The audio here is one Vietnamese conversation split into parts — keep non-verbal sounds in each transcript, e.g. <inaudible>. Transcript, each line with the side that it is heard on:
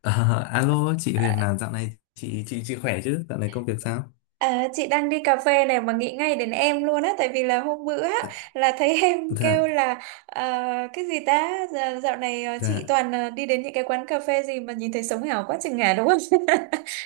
left: Ờ, alo chị
right: À,
left: Huyền là dạo này chị khỏe chứ? Dạo này công việc sao?
right: chị đang đi cà phê này mà nghĩ ngay đến em luôn á, tại vì là hôm bữa á,
left: Ờ.
right: là thấy <laughs> em kêu
left: Dạ
right: là ờ, cái gì ta. Dạo này chị
left: dạ.
right: toàn đi đến những cái quán cà phê gì mà nhìn thấy sống ảo quá chừng ngà, đúng không?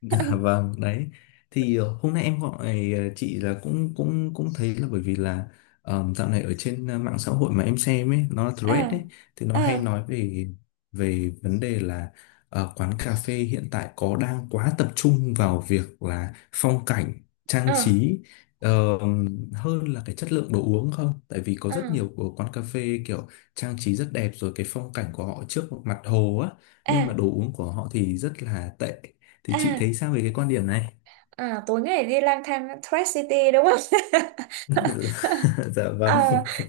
left: Dạ
right: <laughs>
left: vâng, đấy. Thì hôm nay em gọi chị là cũng cũng cũng thấy là bởi vì là dạo này ở trên mạng xã hội mà em xem ấy, nó là
right: ờ
left: thread ấy thì nó
right: ờ
left: hay nói về về vấn đề là quán cà phê hiện tại có đang quá tập trung vào việc là phong cảnh, trang
right: ờ
left: trí ờ, hơn là cái chất lượng đồ uống không? Tại vì có
right: ờ
left: rất nhiều của quán cà phê kiểu trang trí rất đẹp rồi cái phong cảnh của họ trước mặt hồ á, nhưng mà
right: à
left: đồ uống của họ thì rất là tệ thì chị
right: à
left: thấy sao về cái quan điểm này.
right: Tối ngày đi lang thang Thread City đúng không?
left: <laughs>
right: <laughs>
left: dạ vâng.
right: Ờ,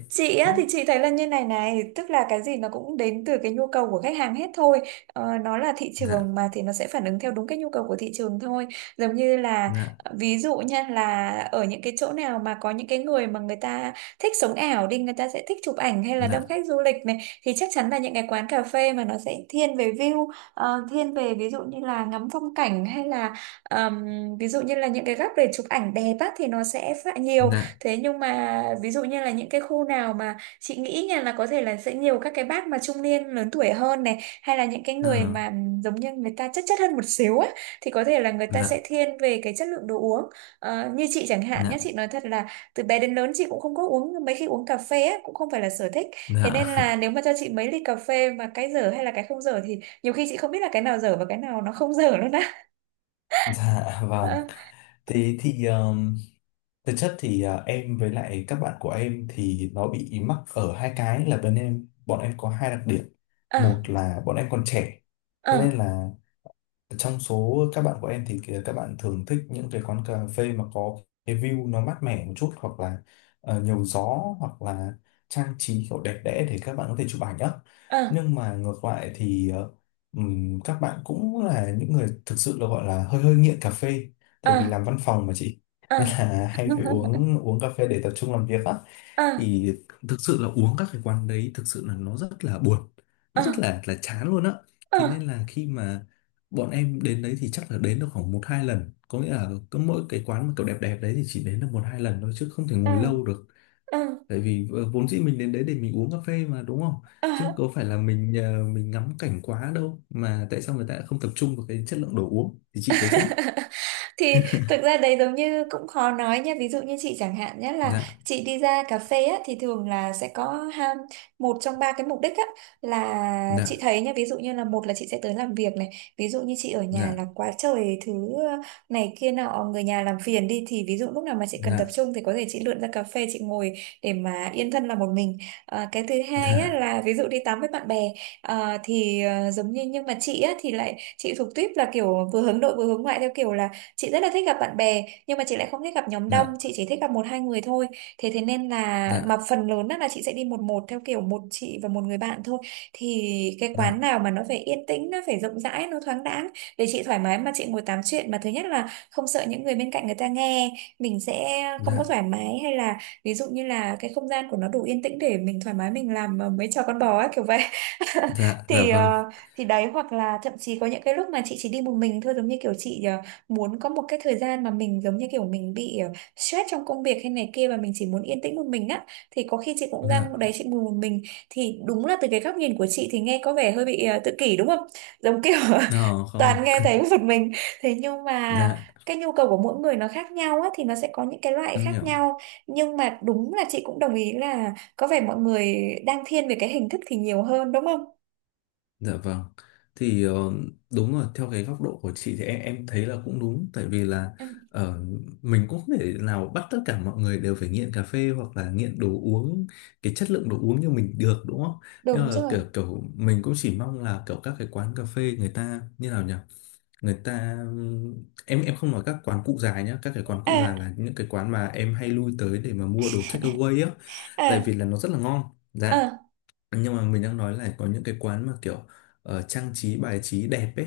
right: chị á, thì chị thấy là như này này, tức là cái gì nó cũng đến từ cái nhu cầu của khách hàng hết thôi. Nó là thị
left: Dạ.
right: trường mà, thì nó sẽ phản ứng theo đúng cái nhu cầu của thị trường thôi. Giống như là
left: Dạ.
right: ví dụ nha, là ở những cái chỗ nào mà có những cái người mà người ta thích sống ảo đi, người ta sẽ thích chụp ảnh hay là đông
left: dạ
right: khách du lịch này, thì chắc chắn là những cái quán cà phê mà nó sẽ thiên về view. Thiên về ví dụ như là ngắm phong cảnh hay là ờm, ví dụ như là những cái góc để chụp ảnh đẹp á thì nó sẽ phải nhiều.
left: dạ
right: Thế nhưng mà ví dụ như là những cái khu nào mà chị nghĩ nha, là có thể là sẽ nhiều các cái bác mà trung niên lớn tuổi hơn này, hay là những cái
left: ờ,
right: người mà giống như người ta chất chất hơn một xíu á, thì có thể là người ta sẽ
left: dạ
right: thiên về cái chất lượng đồ uống. Ờ, như chị chẳng hạn nhé,
left: dạ
right: chị nói thật là từ bé đến lớn chị cũng không có uống, mấy khi uống cà phê á, cũng không phải là sở thích. Thế
left: dạ.
right: nên là nếu mà cho chị mấy ly cà phê mà cái dở hay là cái không dở thì nhiều khi chị không biết là cái nào dở và cái nào nó không dở luôn á.
left: Dạ vâng.
right: Ờ
left: Thế thì thực chất thì em với lại các bạn của em thì nó bị mắc ở hai cái là bên em bọn em có hai đặc điểm.
right: ờ
left: Một là bọn em còn trẻ, thế nên
right: ờ
left: là trong số các bạn của em thì kìa, các bạn thường thích những cái quán cà phê mà có cái view nó mát mẻ một chút, hoặc là nhiều gió, hoặc là trang trí kiểu đẹp đẽ để các bạn có thể chụp ảnh á.
right: ờ
left: Nhưng mà ngược lại thì các bạn cũng là những người thực sự là gọi là hơi hơi nghiện cà phê,
right: ờ
left: tại vì làm văn phòng mà chị <laughs> nên là hay phải uống uống cà phê để tập trung làm việc á.
right: ờ <laughs>
left: Thì thực sự là uống các cái quán đấy thực sự là nó rất là buồn, nó
right: ờ
left: rất là chán luôn á.
right: ờ
left: Thế nên là khi mà bọn em đến đấy thì chắc là đến được khoảng một hai lần, có nghĩa là cứ mỗi cái quán mà kiểu đẹp đẹp đấy thì chỉ đến được một hai lần thôi chứ không thể
right: ờ
left: ngồi lâu được.
right: ờ
left: Tại vì vốn dĩ mình đến đấy để mình uống cà phê mà, đúng không?
right: ờ
left: Chứ có phải là mình mình ngắm cảnh quá đâu, mà tại sao người ta lại không tập trung vào cái chất lượng đồ uống, thì chị thấy sao?
right: thì thực ra đấy giống như cũng khó nói nha, ví dụ như chị chẳng hạn nhé, là
left: Dạ.
right: chị đi ra cà phê á, thì thường là sẽ có ha, một trong ba cái mục đích á, là
left: Dạ.
right: chị thấy nha, ví dụ như là một là chị sẽ tới làm việc này, ví dụ như chị ở nhà là
left: Dạ.
right: quá trời thứ, ờ, này kia nọ, người nhà làm phiền đi, thì ví dụ lúc nào mà chị cần tập
left: Dạ.
right: trung thì có thể chị lượn ra cà phê chị ngồi để mà yên thân là một mình. À, cái thứ hai á,
left: Dạ.
right: là ví dụ đi tắm với bạn bè. À, thì à, giống như nhưng mà chị á, thì lại chị thuộc tuyếp là kiểu vừa hướng nội vừa hướng ngoại, theo kiểu là chị rất là thích gặp bạn bè, nhưng mà chị lại không thích gặp nhóm đông, chị chỉ thích gặp một hai người thôi. Thế thế nên là mà
left: Dạ
right: phần lớn á là chị sẽ đi một một theo kiểu một chị và một người bạn thôi. Thì cái
left: dạ
right: quán nào
left: dạ
right: mà nó phải yên tĩnh, nó phải rộng rãi, nó thoáng đãng để chị thoải mái mà chị ngồi tám chuyện, mà thứ nhất là không sợ những người bên cạnh người ta nghe mình sẽ không có
left: dạ
right: thoải mái, hay là ví dụ như là cái không gian của nó đủ yên tĩnh để mình thoải mái mình làm mấy trò con bò ấy, kiểu vậy. <laughs>
left: dạ dạ
right: thì
left: vâng.
right: ờ, thì đấy, hoặc là thậm chí có những cái lúc mà chị chỉ đi một mình thôi, giống như kiểu chị muốn có một cái thời gian mà mình giống như kiểu mình bị stress trong công việc hay này kia, và mình chỉ muốn yên tĩnh một mình á, thì có khi chị cũng ra
left: Dạ.
right: đấy chị ngồi một mình. Thì đúng là từ cái góc nhìn của chị thì nghe có vẻ hơi bị tự kỷ đúng không, giống kiểu
left: Ờ
right: <laughs>
left: không.
right: toàn nghe thấy
left: <laughs>
right: một mình. Thế nhưng mà
left: dạ.
right: cái nhu cầu của mỗi người nó khác nhau á, thì nó sẽ có những cái loại
left: Em
right: khác
left: hiểu.
right: nhau. Nhưng mà đúng là chị cũng đồng ý là có vẻ mọi người đang thiên về cái hình thức thì nhiều hơn đúng không?
left: Dạ vâng. Thì đúng rồi, theo cái góc độ của chị thì em thấy là cũng đúng, tại vì là
right: Ừ,
left: ờ, mình cũng không thể nào bắt tất cả mọi người đều phải nghiện cà phê hoặc là nghiện đồ uống, cái chất lượng đồ uống như mình được, đúng không? Nhưng
right: đúng
left: mà
right: rồi.
left: kiểu kiểu mình cũng chỉ mong là kiểu các cái quán cà phê người ta như nào nhỉ? Người ta, em không nói các quán cụ già nhá, các cái quán cụ già
right: à
left: là những cái quán mà em hay lui tới để mà mua đồ take away á, tại
right: à
left: vì là nó rất là ngon. Dạ.
right: à
left: Nhưng mà mình đang nói là có những cái quán mà kiểu trang trí bài trí đẹp ấy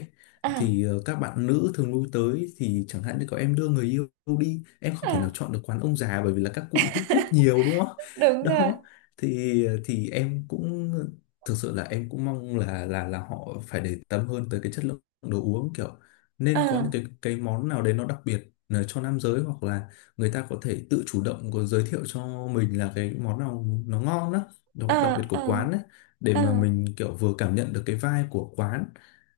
left: thì
right: à
left: các bạn nữ thường lui tới, thì chẳng hạn như có em đưa người yêu đi, em không thể nào
right: à
left: chọn được quán ông già bởi vì là các cụ hút thuốc nhiều, đúng không? <laughs>
right: Đúng rồi.
left: đó thì em cũng thực sự là em cũng mong là là họ phải để tâm hơn tới cái chất lượng đồ uống, kiểu
right: ờ
left: nên có những cái món nào đấy nó đặc biệt cho nam giới, hoặc là người ta có thể tự chủ động có giới thiệu cho mình là cái món nào nó ngon đó, đồ đặc biệt
right: ờ ờ
left: của quán ấy, để
right: ờ
left: mà mình kiểu vừa cảm nhận được cái vibe của quán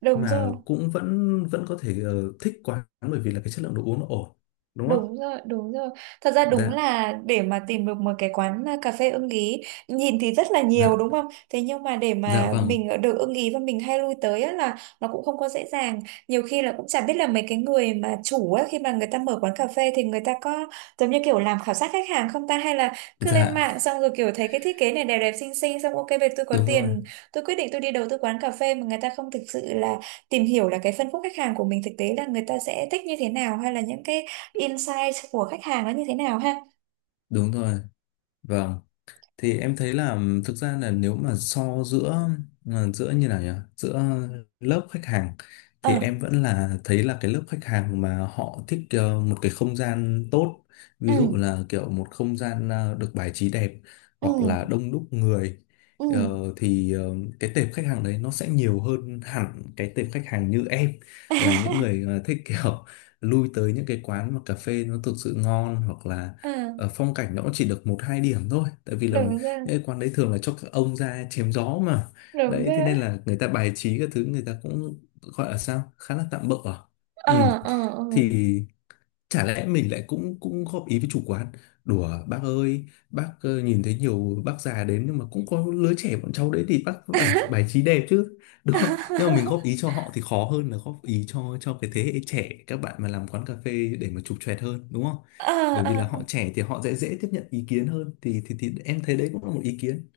right: Đúng
left: mà
right: rồi.
left: cũng vẫn vẫn có thể thích quán bởi vì là cái chất lượng đồ uống nó ổn, đúng không?
right: Đúng rồi, đúng rồi. Thật ra đúng
left: Dạ.
right: là để mà tìm được một cái quán à, cà phê ưng ý, nhìn thì rất là nhiều
left: Dạ.
right: đúng không? Thế nhưng mà để
left: Dạ
right: mà
left: vâng.
right: mình được ưng ý và mình hay lui tới á, là nó cũng không có dễ dàng. Nhiều khi là cũng chả biết là mấy cái người mà chủ á, khi mà người ta mở quán cà phê thì người ta có giống như kiểu làm khảo sát khách hàng không ta? Hay là cứ lên
left: Dạ.
right: mạng xong rồi kiểu thấy cái thiết kế này đẹp đẹp xinh xinh, xong ok về tôi có
left: Đúng rồi,
right: tiền, tôi quyết định tôi đi đầu tư quán cà phê, mà người ta không thực sự là tìm hiểu là cái phân khúc khách hàng của mình thực tế là người ta sẽ thích như thế nào, hay là những cái insight của khách hàng nó như thế nào ha.
left: đúng rồi. Vâng, thì em thấy là thực ra là nếu mà so giữa giữa như nào nhỉ, giữa lớp khách hàng
right: ờ
left: thì em vẫn là thấy là cái lớp khách hàng mà họ thích một cái không gian tốt,
right: ừ
left: ví dụ là kiểu một không gian được bài trí đẹp, hoặc
right: ừ
left: là đông đúc người.
right: ừ
left: Ờ, thì cái tệp khách hàng đấy nó sẽ nhiều hơn hẳn cái tệp khách hàng như em, là những
right: <laughs>
left: người thích kiểu lui tới những cái quán mà cà phê nó thực sự ngon, hoặc là
right: ờ
left: phong cảnh nó cũng chỉ được một hai điểm thôi, tại vì là
right: đúng rồi,
left: cái quán đấy thường là cho các ông ra chém gió mà.
right: đúng
left: Đấy thế
right: rồi.
left: nên là người ta bài trí các thứ người ta cũng gọi là sao khá là tạm bợ à.
right: ờ
left: Ừ,
right: ờ ờ
left: thì chả lẽ mình lại cũng cũng góp ý với chủ quán: "Đùa bác ơi, bác nhìn thấy nhiều bác già đến nhưng mà cũng có lứa trẻ bọn cháu đấy thì bác phải bài
right: <laughs>
left: trí đẹp chứ, đúng không?" Nhưng mà mình góp ý cho họ thì khó hơn là góp ý cho cái thế hệ trẻ các bạn mà làm quán cà phê để mà chụp choẹt hơn, đúng không?
right: ờ
left: Bởi
right: ờ
left: vì là họ trẻ thì họ dễ dễ tiếp nhận ý kiến hơn, thì thì em thấy đấy cũng là một ý kiến,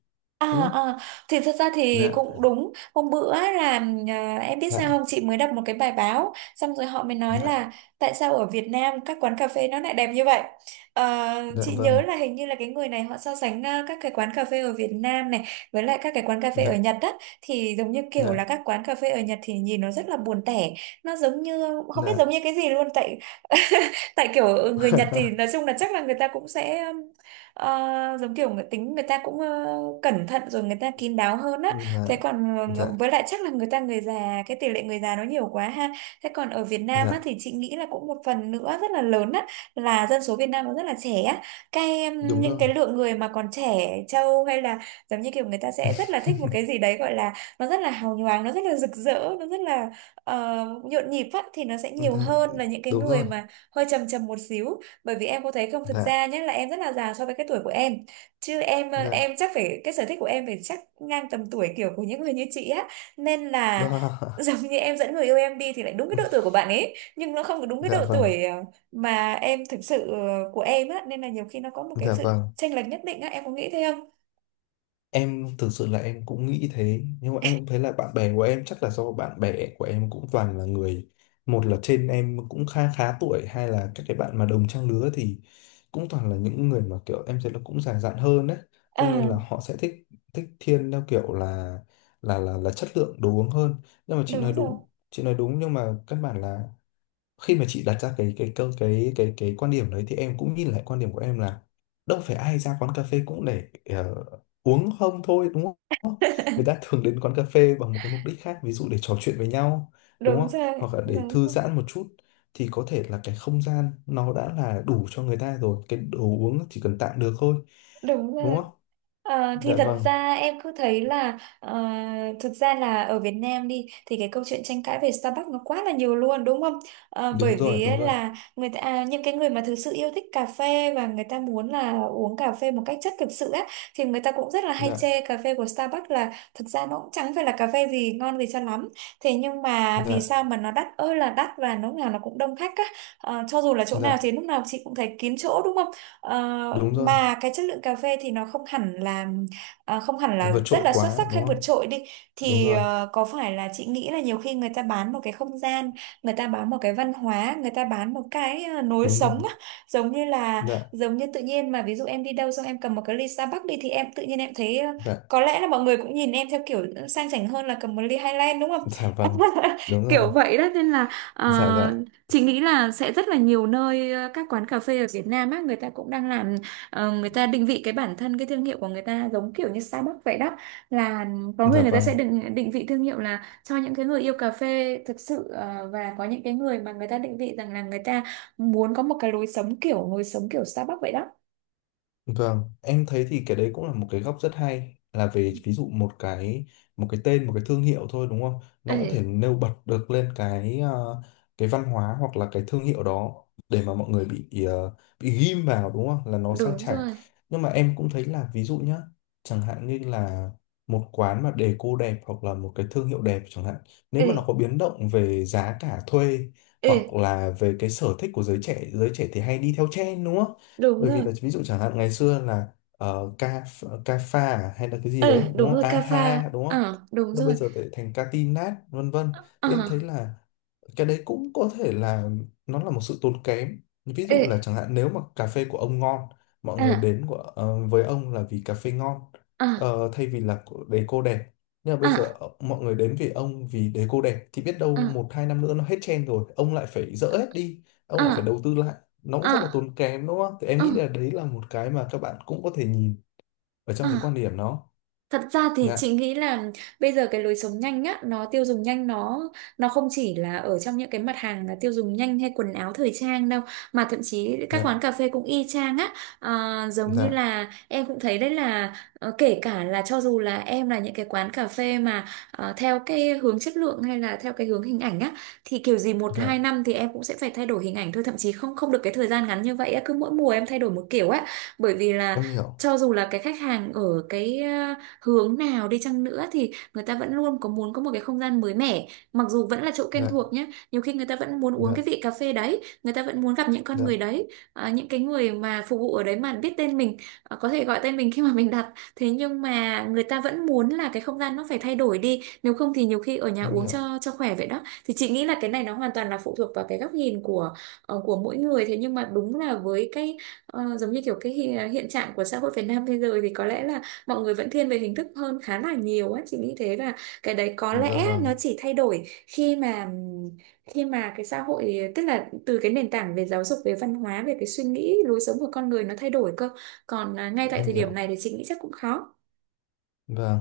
left: đúng
right: À,
left: không?
right: à, thì thật ra thì
left: Dạ.
right: cũng đúng, hôm bữa là à, em biết
left: Dạ.
right: sao không, chị mới đọc một cái bài báo xong rồi họ mới nói là tại sao ở Việt Nam các quán cà phê nó lại đẹp như vậy. Ờ,
left: Dạ
right: chị nhớ
left: vâng.
right: là hình như là cái người này họ so sánh à, các cái quán cà phê ở Việt Nam này với lại các cái quán cà phê ở
left: Dạ.
right: Nhật á, thì giống như kiểu là
left: Dạ.
right: các quán cà phê ở Nhật thì nhìn nó rất là buồn tẻ, nó giống như không biết giống
left: Dạ.
right: như cái gì luôn tại <laughs> tại kiểu người Nhật thì nói chung là chắc là người ta cũng sẽ giống kiểu người tính, người ta cũng cẩn thận rồi người ta kín đáo hơn á.
left: Dạ.
right: Thế còn
left: Dạ.
right: với lại chắc là người ta, người già, cái tỷ lệ người già nó nhiều quá ha. Thế còn ở Việt Nam á
left: Dạ.
right: thì chị nghĩ là cũng một phần nữa rất là lớn á, là dân số Việt Nam nó rất là trẻ á, cái
left: Đúng
right: những
left: rồi.
right: cái lượng người mà còn trẻ trâu hay là giống như kiểu người ta sẽ rất là thích một cái gì
left: <laughs>
right: đấy gọi là nó rất là hào nhoáng, nó rất là rực rỡ, nó rất là nhộn nhịp á, thì nó sẽ nhiều
left: Dạ,
right: hơn là những cái
left: đúng
right: người
left: rồi.
right: mà hơi trầm trầm một xíu. Bởi vì em có thấy không, thực
left: Dạ.
right: ra nhé là em rất là già so với cái tuổi của em, chứ em
left: Dạ.
right: em chắc phải, cái sở thích của em phải chắc ngang tầm tuổi kiểu của những người như chị á, nên là <laughs>
left: Đó.
right: giống như em dẫn người yêu em đi thì lại đúng cái độ tuổi của
left: <laughs>
right: bạn ấy, nhưng nó không có đúng cái
left: dạ
right: độ
left: vâng.
right: tuổi mà em thực sự của em á, nên là nhiều khi nó có một cái
left: Dạ
right: sự
left: vâng.
right: chênh lệch nhất định á, em có nghĩ thế không?
left: Em thực sự là em cũng nghĩ thế nhưng mà em cũng thấy là bạn bè của em chắc là do bạn bè của em cũng toàn là người, một là trên em cũng khá khá tuổi, hai là các cái bạn mà đồng trang lứa thì cũng toàn là những người mà kiểu em thấy là cũng già dặn hơn đấy,
right: ờ
left: thế nên là họ sẽ thích thích thiên theo kiểu là là chất lượng đồ uống hơn. Nhưng mà chị nói
right: đúng rồi
left: đúng, chị nói đúng, nhưng mà căn bản là khi mà chị đặt ra cái câu cái quan điểm đấy thì em cũng nhìn lại quan điểm của em là, đâu phải ai ra quán cà phê cũng để uống không thôi, đúng không? Người ta thường đến quán cà phê bằng một cái mục đích khác, ví dụ để trò chuyện với nhau, đúng
right: đúng
left: không?
right: rồi
left: Hoặc là để
right: đúng
left: thư
right: rồi
left: giãn một chút, thì có thể là cái không gian nó đã là đủ cho người ta rồi, cái đồ uống chỉ cần tạm được thôi,
right: Đúng
left: đúng
right: rồi.
left: không?
right: Ờ, thì
left: Dạ
right: thật
left: vâng,
right: ra em cứ thấy là thực ra là ở Việt Nam đi thì cái câu chuyện tranh cãi về Starbucks nó quá là nhiều luôn đúng không? Ờ, bởi
left: đúng rồi,
right: vì
left: đúng
right: ấy
left: rồi.
right: là người ta à, những cái người mà thực sự yêu thích cà phê và người ta muốn là uống cà phê một cách chất thực sự á, thì người ta cũng rất là hay
left: Dạ,
right: chê cà phê của Starbucks là thực ra nó cũng chẳng phải là cà phê gì ngon gì cho lắm. Thế nhưng mà vì
left: dạ,
right: sao mà nó đắt ơi là đắt và lúc nào nó cũng đông khách á. Ờ, cho dù là chỗ nào
left: dạ,
right: thì lúc nào chị cũng thấy kín chỗ đúng không? Ờ,
left: đúng rồi.
right: mà cái chất lượng cà phê thì nó không hẳn là à, không hẳn là
left: Vượt
right: rất
left: trội
right: là xuất
left: quá
right: sắc hay
left: đúng
right: vượt
left: không?
right: trội đi,
left: Đúng
right: thì
left: rồi,
right: có phải là chị nghĩ là nhiều khi người ta bán một cái không gian, người ta bán một cái văn hóa, người ta bán một cái lối
left: đúng rồi.
right: sống á. giống như là
left: Dạ.
right: giống như tự nhiên mà, ví dụ em đi đâu xong em cầm một cái ly Starbucks đi thì em tự nhiên em thấy
left: Dạ.
right: có lẽ là mọi người cũng nhìn em theo kiểu sang chảnh hơn là cầm một ly Highland, đúng không?
left: Dạ vâng.
right: <laughs>
left: Đúng rồi.
right: Kiểu vậy đó nên là ờ,
left: Dạ. Dạ.
right: chị nghĩ là sẽ rất là nhiều nơi, các quán cà phê ở Việt Nam á, người ta cũng đang làm, người ta định vị cái bản thân, cái thương hiệu của người ta giống kiểu như Starbucks vậy đó, là có người
left: Dạ
right: người ta sẽ
left: vâng.
right: định định vị thương hiệu là cho những cái người yêu cà phê thực sự, và có những cái người mà người ta định vị rằng là người ta muốn có một cái lối sống kiểu Starbucks vậy đó.
left: Vâng, em thấy thì cái đấy cũng là một cái góc rất hay, là về ví dụ một cái tên một cái thương hiệu thôi, đúng không? Nó
right: Ê,
left: cũng thể nêu bật được lên cái cái văn hóa hoặc là cái thương hiệu đó, để mà mọi người bị bị ghim vào, đúng không? Là nó sang
right: đúng
left: chảnh.
right: rồi.
left: Nhưng mà em cũng thấy là ví dụ nhá, chẳng hạn như là một quán mà đề cô đẹp hoặc là một cái thương hiệu đẹp chẳng hạn, nếu
right: Ê,
left: mà nó có biến động về giá cả thuê,
right: ê,
left: hoặc là về cái sở thích của giới trẻ thì hay đi theo trend, đúng không?
right: đúng
left: Bởi vì
right: rồi.
left: là ví dụ chẳng hạn ngày xưa là ca ca pha à, hay là cái gì đấy
right: Ê,
left: đúng
right: đúng
left: không,
right: rồi,
left: a
right: cà pha.
left: ha đúng không,
right: Ờ, đúng
left: nó bây
right: rồi.
left: giờ lại thành ca tin nát vân vân,
right: Ờ,
left: thì em thấy là cái đấy cũng có thể là nó là một sự tốn kém. Ví
right: ê,
left: dụ là chẳng hạn nếu mà cà phê của ông ngon, mọi người
right: à,
left: đến của, với ông là vì cà phê ngon
right: à,
left: thay vì là của- đề cô đẹp, nhưng mà bây giờ
right: à,
left: mọi người đến vì ông vì đề cô đẹp, thì biết đâu
right: à.
left: một hai năm nữa nó hết trend rồi, ông lại phải dỡ hết đi, ông lại phải
right: À.
left: đầu tư lại, nó cũng
right: Ừ,
left: rất là tốn kém, đúng không? Thì em
right: ừ,
left: nghĩ là đấy là một cái mà các bạn cũng có thể nhìn ở trong cái
right: ừ.
left: quan điểm đó.
right: Thật ra thì
left: Dạ.
right: chị nghĩ là bây giờ cái lối sống nhanh á, nó tiêu dùng nhanh, nó không chỉ là ở trong những cái mặt hàng là tiêu dùng nhanh hay quần áo thời trang đâu, mà thậm chí các quán
left: Dạ.
right: cà phê cũng y chang á. Giống như
left: Dạ.
right: là em cũng thấy đấy là kể cả là cho dù là em là những cái quán cà phê mà theo cái hướng chất lượng hay là theo cái hướng hình ảnh á, thì kiểu gì một
left: Dạ.
right: hai năm thì em cũng sẽ phải thay đổi hình ảnh thôi, thậm chí không không được cái thời gian ngắn như vậy á, cứ mỗi mùa em thay đổi một kiểu á. Bởi vì là
left: Em hiểu.
right: cho dù là cái khách hàng ở cái hướng nào đi chăng nữa, thì người ta vẫn luôn có muốn có một cái không gian mới mẻ, mặc dù vẫn là chỗ quen
left: Dạ.
right: thuộc nhé. Nhiều khi người ta vẫn muốn uống cái
left: Dạ.
right: vị cà phê đấy, người ta vẫn muốn gặp những con
left: Dạ.
right: người đấy, à, những cái người mà phục vụ ở đấy mà biết tên mình, à, có thể gọi tên mình khi mà mình đặt. Thế nhưng mà người ta vẫn muốn là cái không gian nó phải thay đổi đi, nếu không thì nhiều khi ở nhà
left: Em
right: uống
left: hiểu.
right: cho khỏe vậy đó. Thì chị nghĩ là cái này nó hoàn toàn là phụ thuộc vào cái góc nhìn của của mỗi người. Thế nhưng mà đúng là với cái giống như kiểu cái hiện trạng của xã hội Việt Nam bây giờ thì có lẽ là mọi người vẫn thiên về hình thức hơn khá là nhiều á, chị nghĩ thế. Và cái đấy có
left: Dạ
right: lẽ nó
left: vâng.
right: chỉ thay đổi khi mà cái xã hội, tức là từ cái nền tảng về giáo dục, về văn hóa, về cái suy nghĩ lối sống của con người nó thay đổi cơ. Còn à, ngay tại
left: Em
right: thời điểm
left: hiểu.
right: này thì chị nghĩ chắc cũng khó.
left: Vâng.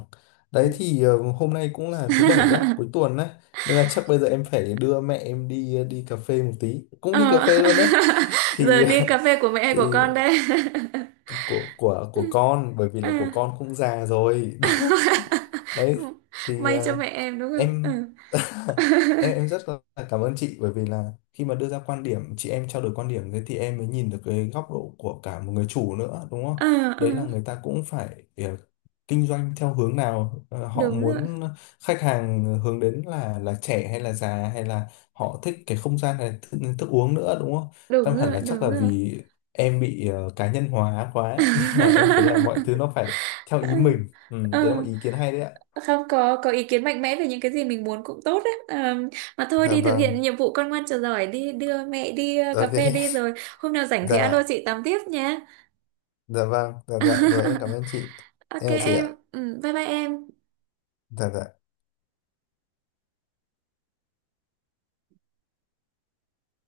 right: Ừ.
left: Đấy thì hôm nay cũng là thứ bảy á, cuối
right: <laughs>
left: tuần á. Nên là chắc bây giờ em phải đưa mẹ em đi đi cà phê một tí. Cũng đi cà
right: Ờ.
left: phê luôn đấy.
right: <laughs> Giờ
left: Thì
right: đi cà phê của
left: <laughs>
right: mẹ của
left: thì
right: con đây. <laughs>
left: của của
right: Ừ.
left: của con bởi vì là của
right: À.
left: con cũng già rồi. <laughs>
right: <laughs>
left: Đấy thì
right: May cho mẹ em, đúng không?
left: em
right: Ừ.
left: <laughs>
right: <laughs>
left: em rất là cảm ơn chị bởi vì là khi mà đưa ra quan điểm chị em trao đổi quan điểm thế thì em mới nhìn được cái góc độ của cả một người chủ nữa, đúng không?
right: Ờ, ờ.
left: Đấy là người ta cũng phải kinh doanh theo hướng nào, họ
right: Đúng rồi,
left: muốn khách hàng hướng đến là trẻ hay là già, hay là họ thích cái không gian hay thức, thức uống nữa, đúng không?
right: đúng
left: Tâm hẳn
right: rồi,
left: là chắc
right: đúng
left: là
right: rồi.
left: vì em bị cá nhân hóa quá <laughs> nên là em thấy là mọi thứ nó
right: <laughs>
left: phải theo ý mình. Ừ,
right: Ờ,
left: đấy là một ý kiến hay đấy ạ.
right: Không có ý kiến mạnh mẽ về những cái gì mình muốn cũng tốt đấy. Ờ, mà thôi,
left: Dạ
right: đi thực
left: vâng.
right: hiện nhiệm vụ con ngoan trò giỏi, đi đưa mẹ đi cà phê
left: Ok.
right: đi, rồi hôm nào rảnh thì alo
left: Dạ.
right: chị tám tiếp nhé.
left: Dạ vâng. Dạ. Dạ rồi em cảm
right: <laughs>
left: ơn chị.
right: Ok
left: Em chào chị
right: em.
left: ạ.
right: Ừ, bye bye em.
left: Dạ. Dạ.